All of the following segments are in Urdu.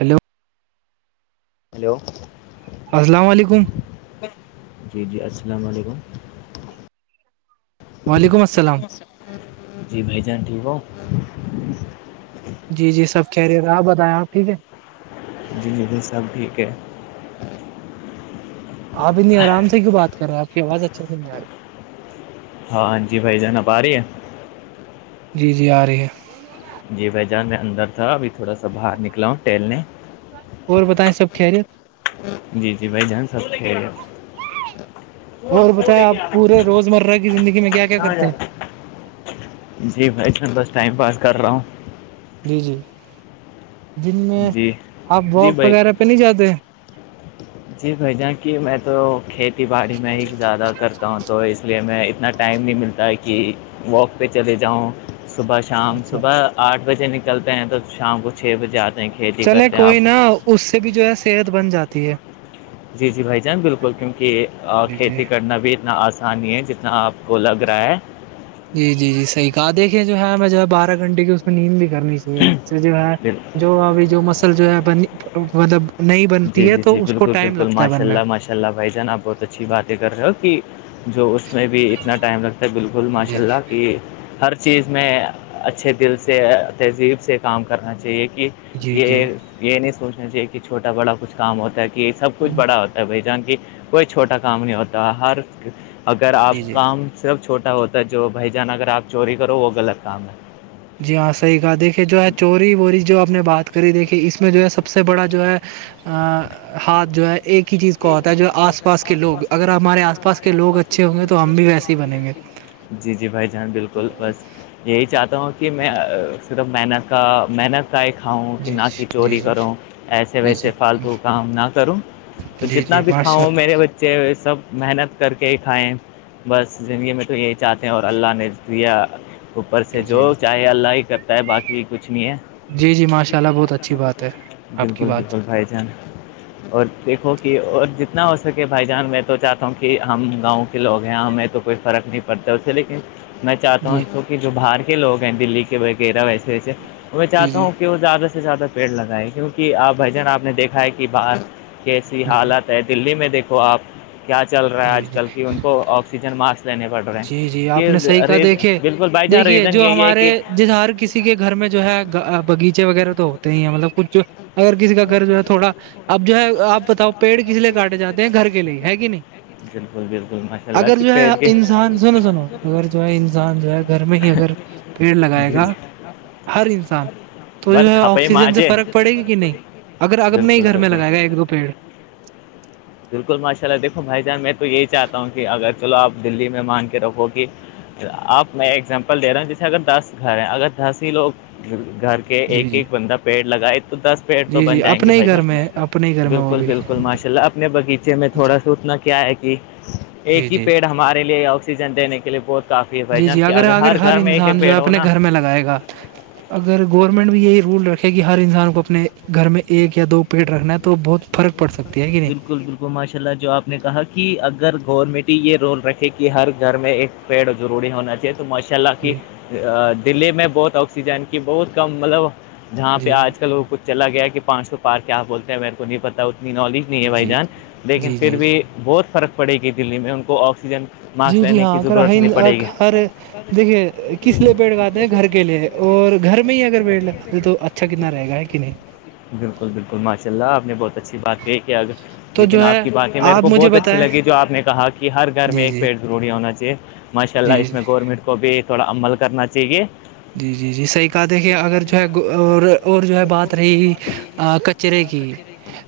ہیلو ہیلو السلام علیکم جی جی السلام علیکم وعلیکم وعلیک السلام اللام جی بھائی جان ٹھیک ہو جی- جی سب کہہ رہے تھے آپ بتائیں آپ ٹھیک ہے- جی- جی- جی سب ٹھیک ہے- آپ اتنی آرام سے کیوں بات کر رہے آپ کی آواز اچھی سے نہیں آ رہے- ہاں- ہاں جی بھائی, جان آب آ رہی ہے- جی جی آ رہی ہے جی بھائی جان میں اندر تھا ابھی تھوڑا سا باہر نکلا ہوں ٹہلنے اور بتائیں سب خیریت جی جی بھائی جان سب خیریت اور بتائیں آپ پورے روزمرہ کی زندگی میں کیا کیا کرتے ہیں جی بھائی بس ٹائم پاس کر رہا ہوں جی جی جن میں جی آپ جی واک بھائی وغیرہ پہ نہیں جاتے جی بھ جان کہ میں تو کھیتی باڑی میں ہی زیادہ کرتا ہوں تو اس لیے میں اتنا ٹائم نہیں ملتا تاکہ واک پہ چلے جاؤں صبح شام اچھا صبح آٹھ بجے نکلتے ہیں تو شام کو چھ بجے آتے ہیں کھیتی چلے کرتے ہیں آپ کوئی نا اس سے بھی جو ہے صحت بن جاتی ہے جی جی بھائی جان بالکل کیونکہ جی جی کھیتی کرنا بھی اتنا آسانی ہے جنا آپ کو لگ رہا ہے جی جی جی صحا دیکھیے جو ہے ہم میں جو ہے بارہ گھنٹے کی اس میں نیند بھی کرنی تھی اس سے جو ہے بال- جو ابھی جو مسل جو ہے بنی مطلب نہیں جی بنتی ہے جی جی تو اس کو بالکل ٹائم بالکل لگتا ہے ماشاء بننا اللہ ماشاء اللہ بھائی جان آپ بہت اچھی باتیں کر رہے ہو کہ جو اس میں بھی اتنا ٹائم لگتا ہے بالکل ماشاء جی اللہ کہ ہر چیز میں اچھے دل سے تہذیب سے کام کرنا چاہیے کہ جی جی یہ یہ نہیں سوچنا چاہیے کہ چھوٹا بڑا کچھ کام ہوتا ہے کہ یہ سب کچھ بڑا ہوتا ہے بھائی جان کی کوئی چھوٹا کام نہیں ہوتا ہر اگر آپ جی جی کام صرف چھوٹا ہوتا ہے جو بھائی جان اگر آپ چوری کرو وہ غلط کام ہے جی ہاں صحیح کہا دیکھیے جو ہے چوری ووری جو آپ نے بات کری دیکھیے اس میں جو ہے سب سے بڑا جو ہے ہاتھ جو ہے ایک کی چیز کو آتا ہے جو آس پاس کے لوگ اگر ہمارے آس پاس کے لوگ اچھے ہوں گے تو ہم بھی ویسے ہی بنیں گے جی جی بھائی جان بالکل بس یہی چاہتا ہوں کہ میں صرف من کا محنت کاائے کھاؤں کہ جی نہ کہ جی جی چوری جی کروں ایسے جی ویسے جی فالتو کام نہ کروں تو جی جتنا جی بھی ماشاء کھاؤ میرے بچے بچے سب محنت کر کے ہی کھائیں بس زندگی میں تو یہی چاہتے ہیں اور اللہ نے تویا اوپر سے جی جو جی چاہے اللہ ہی کرتا ہے باقی کچھ نہیں ہے جی جی ماشاء اللہ بہت اچھی بات ہے آپ کی بالکل بات بالکل بھائی جان اور دیکھو کہ اور جتنا ہو سکے بھائی جان میں تو چاہتا ہوں کہ ہم گاؤں کے لوگ ہیں ہمیں تو کوئی فرق نہیں پڑتا ہے اس سے لیکن میں چاہتا جی ہوں اس کہ جو باہر کے لوگ ہیں دلی کے وغیرہ ویسے میں جی چاہتا جی ہوں کہ وہ زیادہ سے زیادہ پیڑ لگائے کیوںکہ آپ بھائی جان آپ نے دیکھا ہے کہ باہر کیسی جی جی حالت ہے دلی میں دیکھو آپ کیا چل رہا ہے جی آج کل جی کی ان کو آکسیجن ماسک لینے پڑ رہے ہیں جی جی آپ کہ نے صحیح کہا ریز دیکھیے دیکھیے جو ہمارے جس ہر کسی کسی کے گھر میں جو ہے باغیچے وغیرہ تو ہوتے ہی ہیں مطلب کچھ جو اگر کسی کا گھر جو ہے تھوڑا اب جو ہے آپ بتاؤ پیڑ کس لیے کاٹے جاتے ہیں گھر کے لیے ہے گ نہیں نہیں بالکل بالکل ماشاء اللہ اگر کہ جو ہے انسان سنو سنو اگر جو ہے انسان جو ہے گھر میں ہی اگر پیڑ لگائے گا ہر انسان تو بس جو ہے کھپائی آکسیجن سے فرق پڑے گی نہیں اگر اگرب نہیں گھر میں لگائے گا ایک دو پیڑ بالکل ماشاء اللہ دیکھو بھائی جان میں تو یہی چاہتا ہوں کہ اگر چلو آپ دی میں مان کے رکھو کہ آپ میں ایگزامپل دے رہا ہوں جیسے اگر دس گھر ہیں اگر دس ہی لوگ گھر کے کے ایک جی جی ایک بندہ پیڑ لگائے تو دس پیڑ تو جی بن جی جائیں گے اپنے ہی بھائی گھر جان میں اپنے ہی گھر میں وہ بالکل بھی بالکل ماشاء اللہ اپنے بغیچے میں جی تھوڑا سا اتنا کیا ہے کہ جی ایک ہی جی پیڑ ہمارے لیے آکسیجن دینے کے لیے بہت کافی ہے بھائی جی جان جی کہ اگر آگر ہر گھر میں ایک انسان ایک جو ہے پیڑ ہو اپنے نا گھر میں لگائے گا اگر گورنمنٹ بھی یہی رول رکھے کہ ہر انسان کو اپنے گھر میں ایک یا دو پیٹ رکھنا ہے تو بہت فرق پڑ سکتی ہے کہ نہیں بالکل بالکل کو ماشاء اللہ جو آپ نے کہا کہ اگر گورنمنٹ ہی یہ رول رکھے کہ ہر گھر میں ایک پیڑ ضوری ہونا چاہیے تو ماشاء اللہ کی جی دللی میں بہت آکسیجن کی بہت کم مطلب جہاں پہ جی آج کل وہ کچ چلا گیا کہ پانچ سو پار کیا بولتے ہیں میرے کو نہیں پتا اتنی نالج ہے بھائی جی جی جی جان لیکن جی پھر جی جی بھی بہت فرق پڑے گی دلی میں ان کو آکسیجن کے ماسک لینے کی ضرورت نہیں پڑے گی اور دیکھیے ک پ آنے لیے گھر اور گھر بھی میں ہی اگر دے پیڑ لگاتے تو اچھا گھر کتنا رہے گا میں ہے کہ نہیں ہی بالکل بالکل ماشاء اللہ آپ نے بہت اچھی بات کہ تو لیکن جو ہے آپ کی باتیں میرے آپ کو مجھے بہت اچھی بتائیں لگی جو آپ نے کہا کہ ہر گھر میں جی ایک جی پیڑ ضروری ہونا چاہیے ماشاء اللہ جی اس جی میں گورنمنٹ کو بھی تھوڑا عمل کرنا چاہیے جی جی جی صحیح کہات ہے کہ اگر جو ہے اور جو ہے بات رہ کچرے کی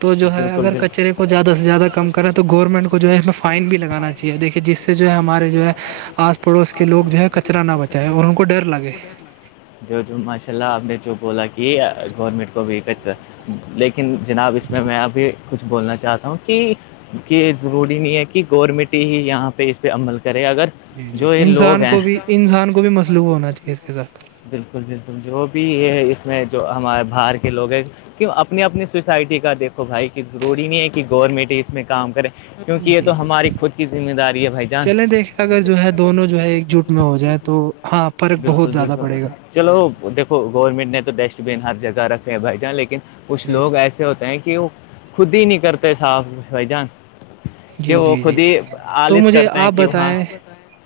تو جو ہے بالکل اگر بالکل کچرے کو زیادہ سے زیادہ کم کریں تو گورنمنٹ کو جو ہے اس میں فائن بھی لگانا چاہیے دیکھیے جس سے جو ہے ہمارے جو ہے آج پڑوس کے لوگ جو ہے کچرا نہ بچائے اور ان کو ڈر لگے جو جو ماشاء اللہ آپ نے جو بولا کہ گورنمنٹ کو بھی ک لیکن جناب اس میں میں ابھی کچھ بولنا چاہتا ہوں کہ کہ ضروری نہیں ہے کہ گورمنٹ ہی یہاں پہ اس پہ عمل کرے اگر جی جی جو یہ لوگ انسان ہیں کو بھی انسان کو بھی مصلوب ہونا چاہیے اس کے ساتھ بالکل بالکل جو بھی ہے اس میں جو ہمارے بہر لوگ ہیں کیوں اپنی اپنی سوسائٹی کا دیکھو بھائی کی ضروری نہیں ہے کہ گورنمنٹ اس میں کام کرے کیوںکہ یہ جی تو جی ہماری خود کی ذمہ داری ہے بھائی جان چلیں دیکھیں اگر جو ہے دونوں جو ہے ایک جٹ میں ہو جائے تو ہاں فرق بہت بالکل زیادہ پڑے گا بالکل چلو دیکھو گورنمنٹ نے تو ڈسٹ بن ہر جگہ رکھے ہیں بھائی جان لیکن کچھ جی لوگ ایسے ہوتے ہیں کہ وہ خود ہی نہیں کرتے صاف بھائی جان کہ جی وہ جی جی خود ہی تو آالس مجھے کرتے ہیں آپ کہ وہاں بتائیں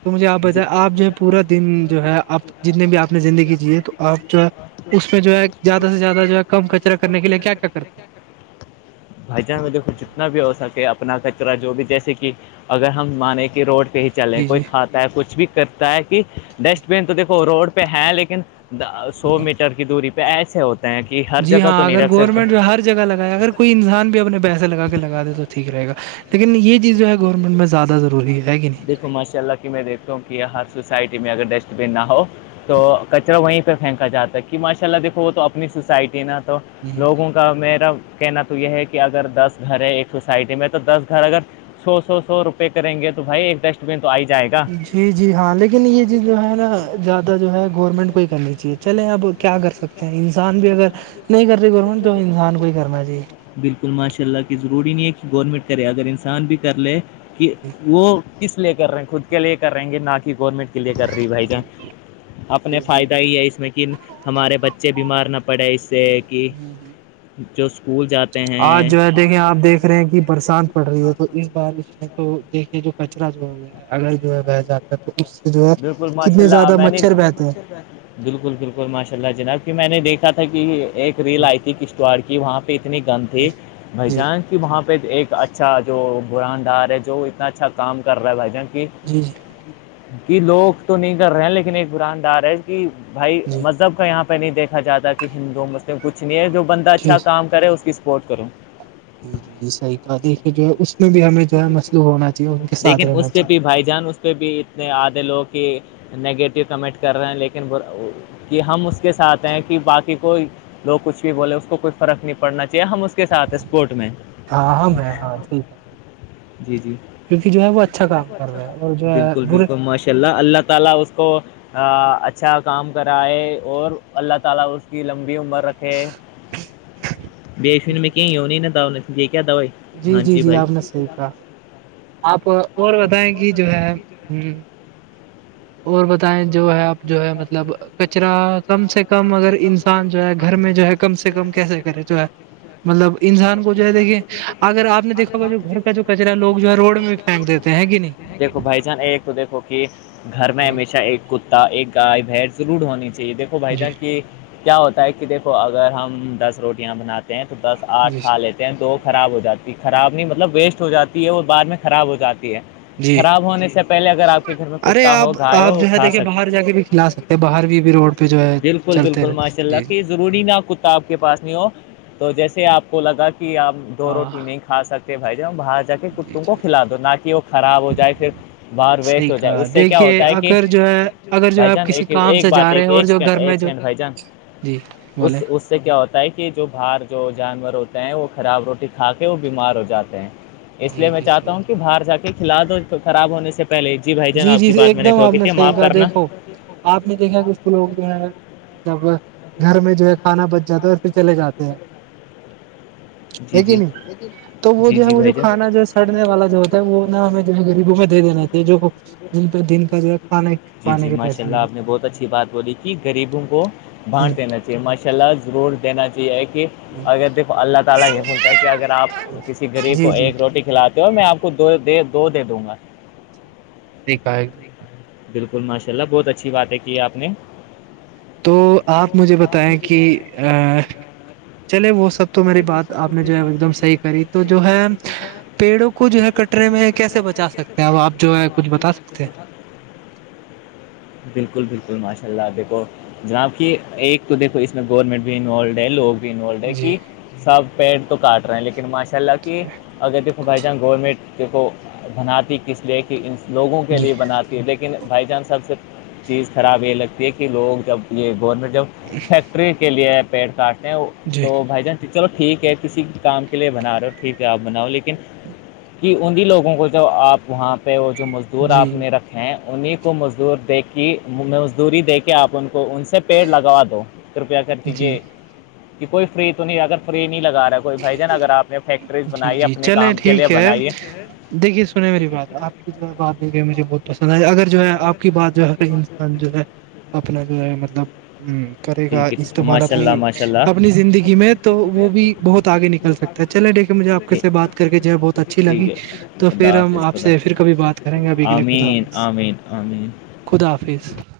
تو مجھے آپ جی بتیں آپ جو ہے پورا دن جو ہے آپ جتنے بھی آپ نے زندگی جیے تو آپ جو ہے اس میں جو ہے زیادہ سے زیادہ جو ہے کم کچرا کرنے کے لیے کیا کیا کرتے ہیں بھجن میں دیکھو جتنا بھی ہو سکے اپنا کچرا جو بھی جیسے کہ اگر ہم مانے کہ روڈ پہ ہی چلیں جی کوئی جی کھات کچھ بھی کرتا ہے کہ ڈسٹ بین تو دیکھو روڈ پہ ہے لیکن سو میٹر کی دوری پہ ایسے ہوتے ہیں کہ ہر جی جگہ ہاں تو نہیں اگر رکھ سکتے گورنمنٹ جو ہر جگہ لگایا اگر کوئی انسان بھی اپنے پیسے لگا کے لگا دے تو ٹھیک رہ گا لیکن یہ جو چیز ہے گورنمنٹ میں زیادہ ضروری ہے کہ نہیں دیکھو ماشاء اللہ میں دیکھتا ہوں کہ ہر سوسائٹی میں اگر ڈسٹ بین نہ ہو تو کچرا وہیں پہ پھینکا جاتا ہے کہ ماشاء اللہ دیکھو وہ تو اپنی سوسائٹی نا تو ہوں لوگوں کو کا میرا کہنا تو یہ ہے کہ اگر دس گھر ہے ایک سوسائٹی میں تو دس گھر اگر سو سو سو روپئے کریں گے تو بھائی ایک ڈسٹ بن تو آ ہی جائے گا جی جی ہاں لیکن یہ چیز جو ہے نا زیادہ جو ہے گورنمنٹ کو ہی کرنی چاہیے چلیں اب کیا کر سکتے ہیں انسان بھی اگر نہیں کرتے گورنمنٹ تو انسان کو ہی کرنا چاہیے بالکل ماشاء اللہ کی ضروری نہیں ہے کہ گورنمنٹ کرے اگر انسان بھی کر لے کہ وہ کس لیے کر رہے ہیں خود کے لیے کر رہیں گے نہ کہ گورنمنٹ لیے کر رہی بھائی جان اپنے جی جی فائدہ ہی ہے اس میں ہمارے بچے بیمار نہ پڑے اس سے کہ جو اسکول جاتا آج جو ہے دیکھیں آپ دیکھ رہے ہیں کہ برساتات پڑ رہی ہے تو اس بار اس میں تو دیکھیے جو کچرا جو ہے ہے اگر جو ہے بہ جاتا ہے تو اس سے جو ہے بالکل ماشاء کتنے اللہ زیادہ میں نے مچھر بہتے ہیں بالکل بالکل ماشاء اللہ جناب کی میں نے دیکھا تھا کہ ایک ریل جی آئی تھی کشتواڑ کی وہاں پہ اتنے گند تھے جی بھائیجان کے کہ وہاں پہ ایک اچھا جو براندار ہے جو اتنا اچھا کام کر رہا ہے بھائی جان کی جی جی کہ لوگ تو نہیں کر رہے ہیں لیکن ایک قراندار ہے کہ بھائی جی مذہب کا یہاں پہ پہ نہیں دیکھا جاتا کہ ہندو مسلم کچھ نہیں ہے جو بندہ اچھا جی کام کرے اس کی سپورٹ کروں جی جی جی صحیح کہا دیکھیے جو ہے اس میں بھی ہمیں جو ہے مسلوح ہونا چاہیے ان کے ساتھ لیکن رہنا اس پہ چاہیے بھی بھائی جان اس سے پہ بھی اتنے آدھے لوگ کہ نگیٹیو کمنٹ کر رہے ہیں لیکن کہ ہم اس کے ساتھ ہیں کہ باقی کوئی لوگ کچھ بھی بولے اس کوئی فرق نہیں پڑنا چاہیے ہم اس کے سھ اسپورٹ میں ہاں ہاں میں ہاں ٹھیک ہے جی جی کیونکہ جو ہے وہ اچھا کام کر رہا ہے اور جو ہے بالکل برے بالکل ماشاء اللہ اللہ تعالی کو اچھا کام کرائے اور اللہ تعالی اس کی لمبی عمر رکھے بیشو میں کہ ہو نہیں ن یہ کیا دوائی جی ہاں جی جی بھائی آپ نے صحیح کہا آپ اور بتائیں کہ جو ہے ہ اور بتائیں جو ہے آپ جو ہے مطلب کچرا کم سے کم اگر انسان جو ہے گھر میں جو ہے کم سے کم کیسے کرے تو ہے مطلب انسان کو جو ہے دیکھیے اگر آپ نے دیکھا جو گھر کا جو کچرا لوگ جو ہے روڈ میں بھی پھینک دیتے ہیں کہ نہیں بائی جان ہے تو دیکھو کہ گھر میں نہیں ہمیشہ ایک کتا ایک گائے بھیس ضرور ہونی چاہیے دیکھو بھائی جی جان کہ کیا ہوتا ہے کہ دیکھو اگر ہم دس روٹیاں بناتے پینتٹ دس جی آٹھالتے تو وہ خراب ہو جاتی ہے خراب نہیں مطلب ویسٹ ہو جاتی ہے اور بعد میں خراب ہو جاتی ہے جی خراب ہونے سے پہلے اگر آپ کے گھر میں ارے کتا ہو آپ گائے آپ ہو جو ہے کھا دیکھیے باہر جا کے بھی کھلا سکتے ہیں باہر بھی بھی روڈ پہ جو ہے بالکل چلتے بالکل رہتے ماشاء اللہ جی کہ ضروری نہ کتا آپ کے پاس نہیں ہو تو جیسے آپ کو لگا کہ آپ دو ہاں روٹی نہیں ک کھ سکتے ہیں بھائی ج ہم بات ج کے جی کتوں کو جی کھلا دو نہ کہ وہ خراب ہو جائے پھر باہر ویسٹ صحیح ہو جائے کہا اس سے کیا دیکھیے ہوتا ہے کہ اگر جو ہے اگر جو بھائی ہے آپ جان کسی ایک کام ایک سے بات جا رہے ایک ہیں اور ایک جو سیکنڈ گھر میں ایک جو سیکنڈ بھائی جان جی بولیں اس اس اس سے کیا ہوتا ہے کہ جو باہر جو جانور ہوتے ہیں وہ خراب روٹی کھا کے وہ بیمار ہو جاتے ہیں اس لیے جی میں جی چاہتا صحیح ہوں کہ باہر جا کے کلاد خراب ہونے سے پہلے جی بھائی جان آپ کی بات میں نٹھوکی سی گا دیکھو آپ نے دیکھا کچھ لوگ جو ہے مطلب گھر میں جو ہے کھانا پ زیادہور پ سے چلے جاتے ہیں ہیں جی ہے کہ جی نہیں تو وہ جی جو جی ہے وہ بھائی جو کھانا جو ہے جان سڑنے والا جو ہوتا ہے وہ نا ہمیں جو ہے غریبوں میں دے دینا چ یہ جو جن پہ دن کا جو ہے کھانے جی کھانے جی کے ماشاء پیسے اللہ نہیں آپ نے بہت اچھی بات بولی کہ غریبوں کو ہوتے۔ بانٹ پنے نا چاہیے ماشاء اللہ ضرور دینا چاہیے کہ اگر دیکو اللہ ت یہ ہوتا ہے کہ اگر آپ کسی غریب جی کو جی ایک روز کھلاتے ہو اور میں آپ کو دوے دو دے دوں گا [unintelligible] ٹھیک ہے ایک دم بالکل ماشاء اللہ بہت اچھی باتیں کی آپ نے تو آپ مجھے بتائیں کہ چلے وہ سب تو میری بات آپ نے جو ہے ایک دم صحیح کری تو جو ہے پیڑوں کو جو ہے کٹرے میں کیسے بچا سکتے اب آپ جو ہے کچھ بتا سکتے ہیں [unintelligible] بالکل بالکل ماشاء اللہ دیکھو جناب کہ ایک تو دیکھو اس میں گورنمنٹ بھی انوالڈ ہے لوگ انوالڈ ہے ہیں جی کہ سب پیڑ تو کاٹ رہے ہیں لیکن ماش چلہ کہ اگر دیکھو بھائی جان گورنمنٹ د کو بناتی کس لیے ان لوگوں کے جی لیے بناتے لیکن بائی چانس سب سے چیز خراب یہ لگتی ہے کہ لوگ جب یہ گورنمنٹ جب فیکٹری کے لیے پیڑ کاٹنے جی تو بھائی جان چلو ٹھیک ہے کسی کام کے لیے بنا رہے ہو ٹھیک ہے آپ بناؤ لیکن کہ انہیں لوگوں کو جو آپ وہاں پہ وہ جو مزدور جی آپ نے رکھے ہیں انہیں کو مزدور دے مزدوری دے کے آپ ان کو ان سے پیڑ لگوا دو کرپیا کر جی دیجیے کہ کوئی فری تو نہیں اگر فری نہیں لگا رہا کوئی بھائی جان اگر آپ نے فیکٹریز جی بنائی جی اپنے چلیں کام کے لیے ٹھیک ہے بنائیے دیکھیے سنیں میری بات آپ کی جو بات دیکھے مجھے بہت پسند ہے اگر جو ہے آپ کی بات جو ہےر انسان جو ہے اپنا جو ہے مطلب ہ کرے گا ٹھیک ہے ٹھیک ہے استعمال ماشاء اللہ اپنی ماشاء اللہ اپنی زندگی میں تو وہ بھی بہت آگے نکل سکتا ہے چلے دیکھے مجھے آپ کے ٹھیک سے بات کر کے جو ہے بہت اچھی ٹھیک لگی ہے تو خدا پھر ہم حافظ آپ خدا سے پھر کبھی بات کریں گے ابھی کے لیے خدا آمین حافظ آمین آمین خدا حافظ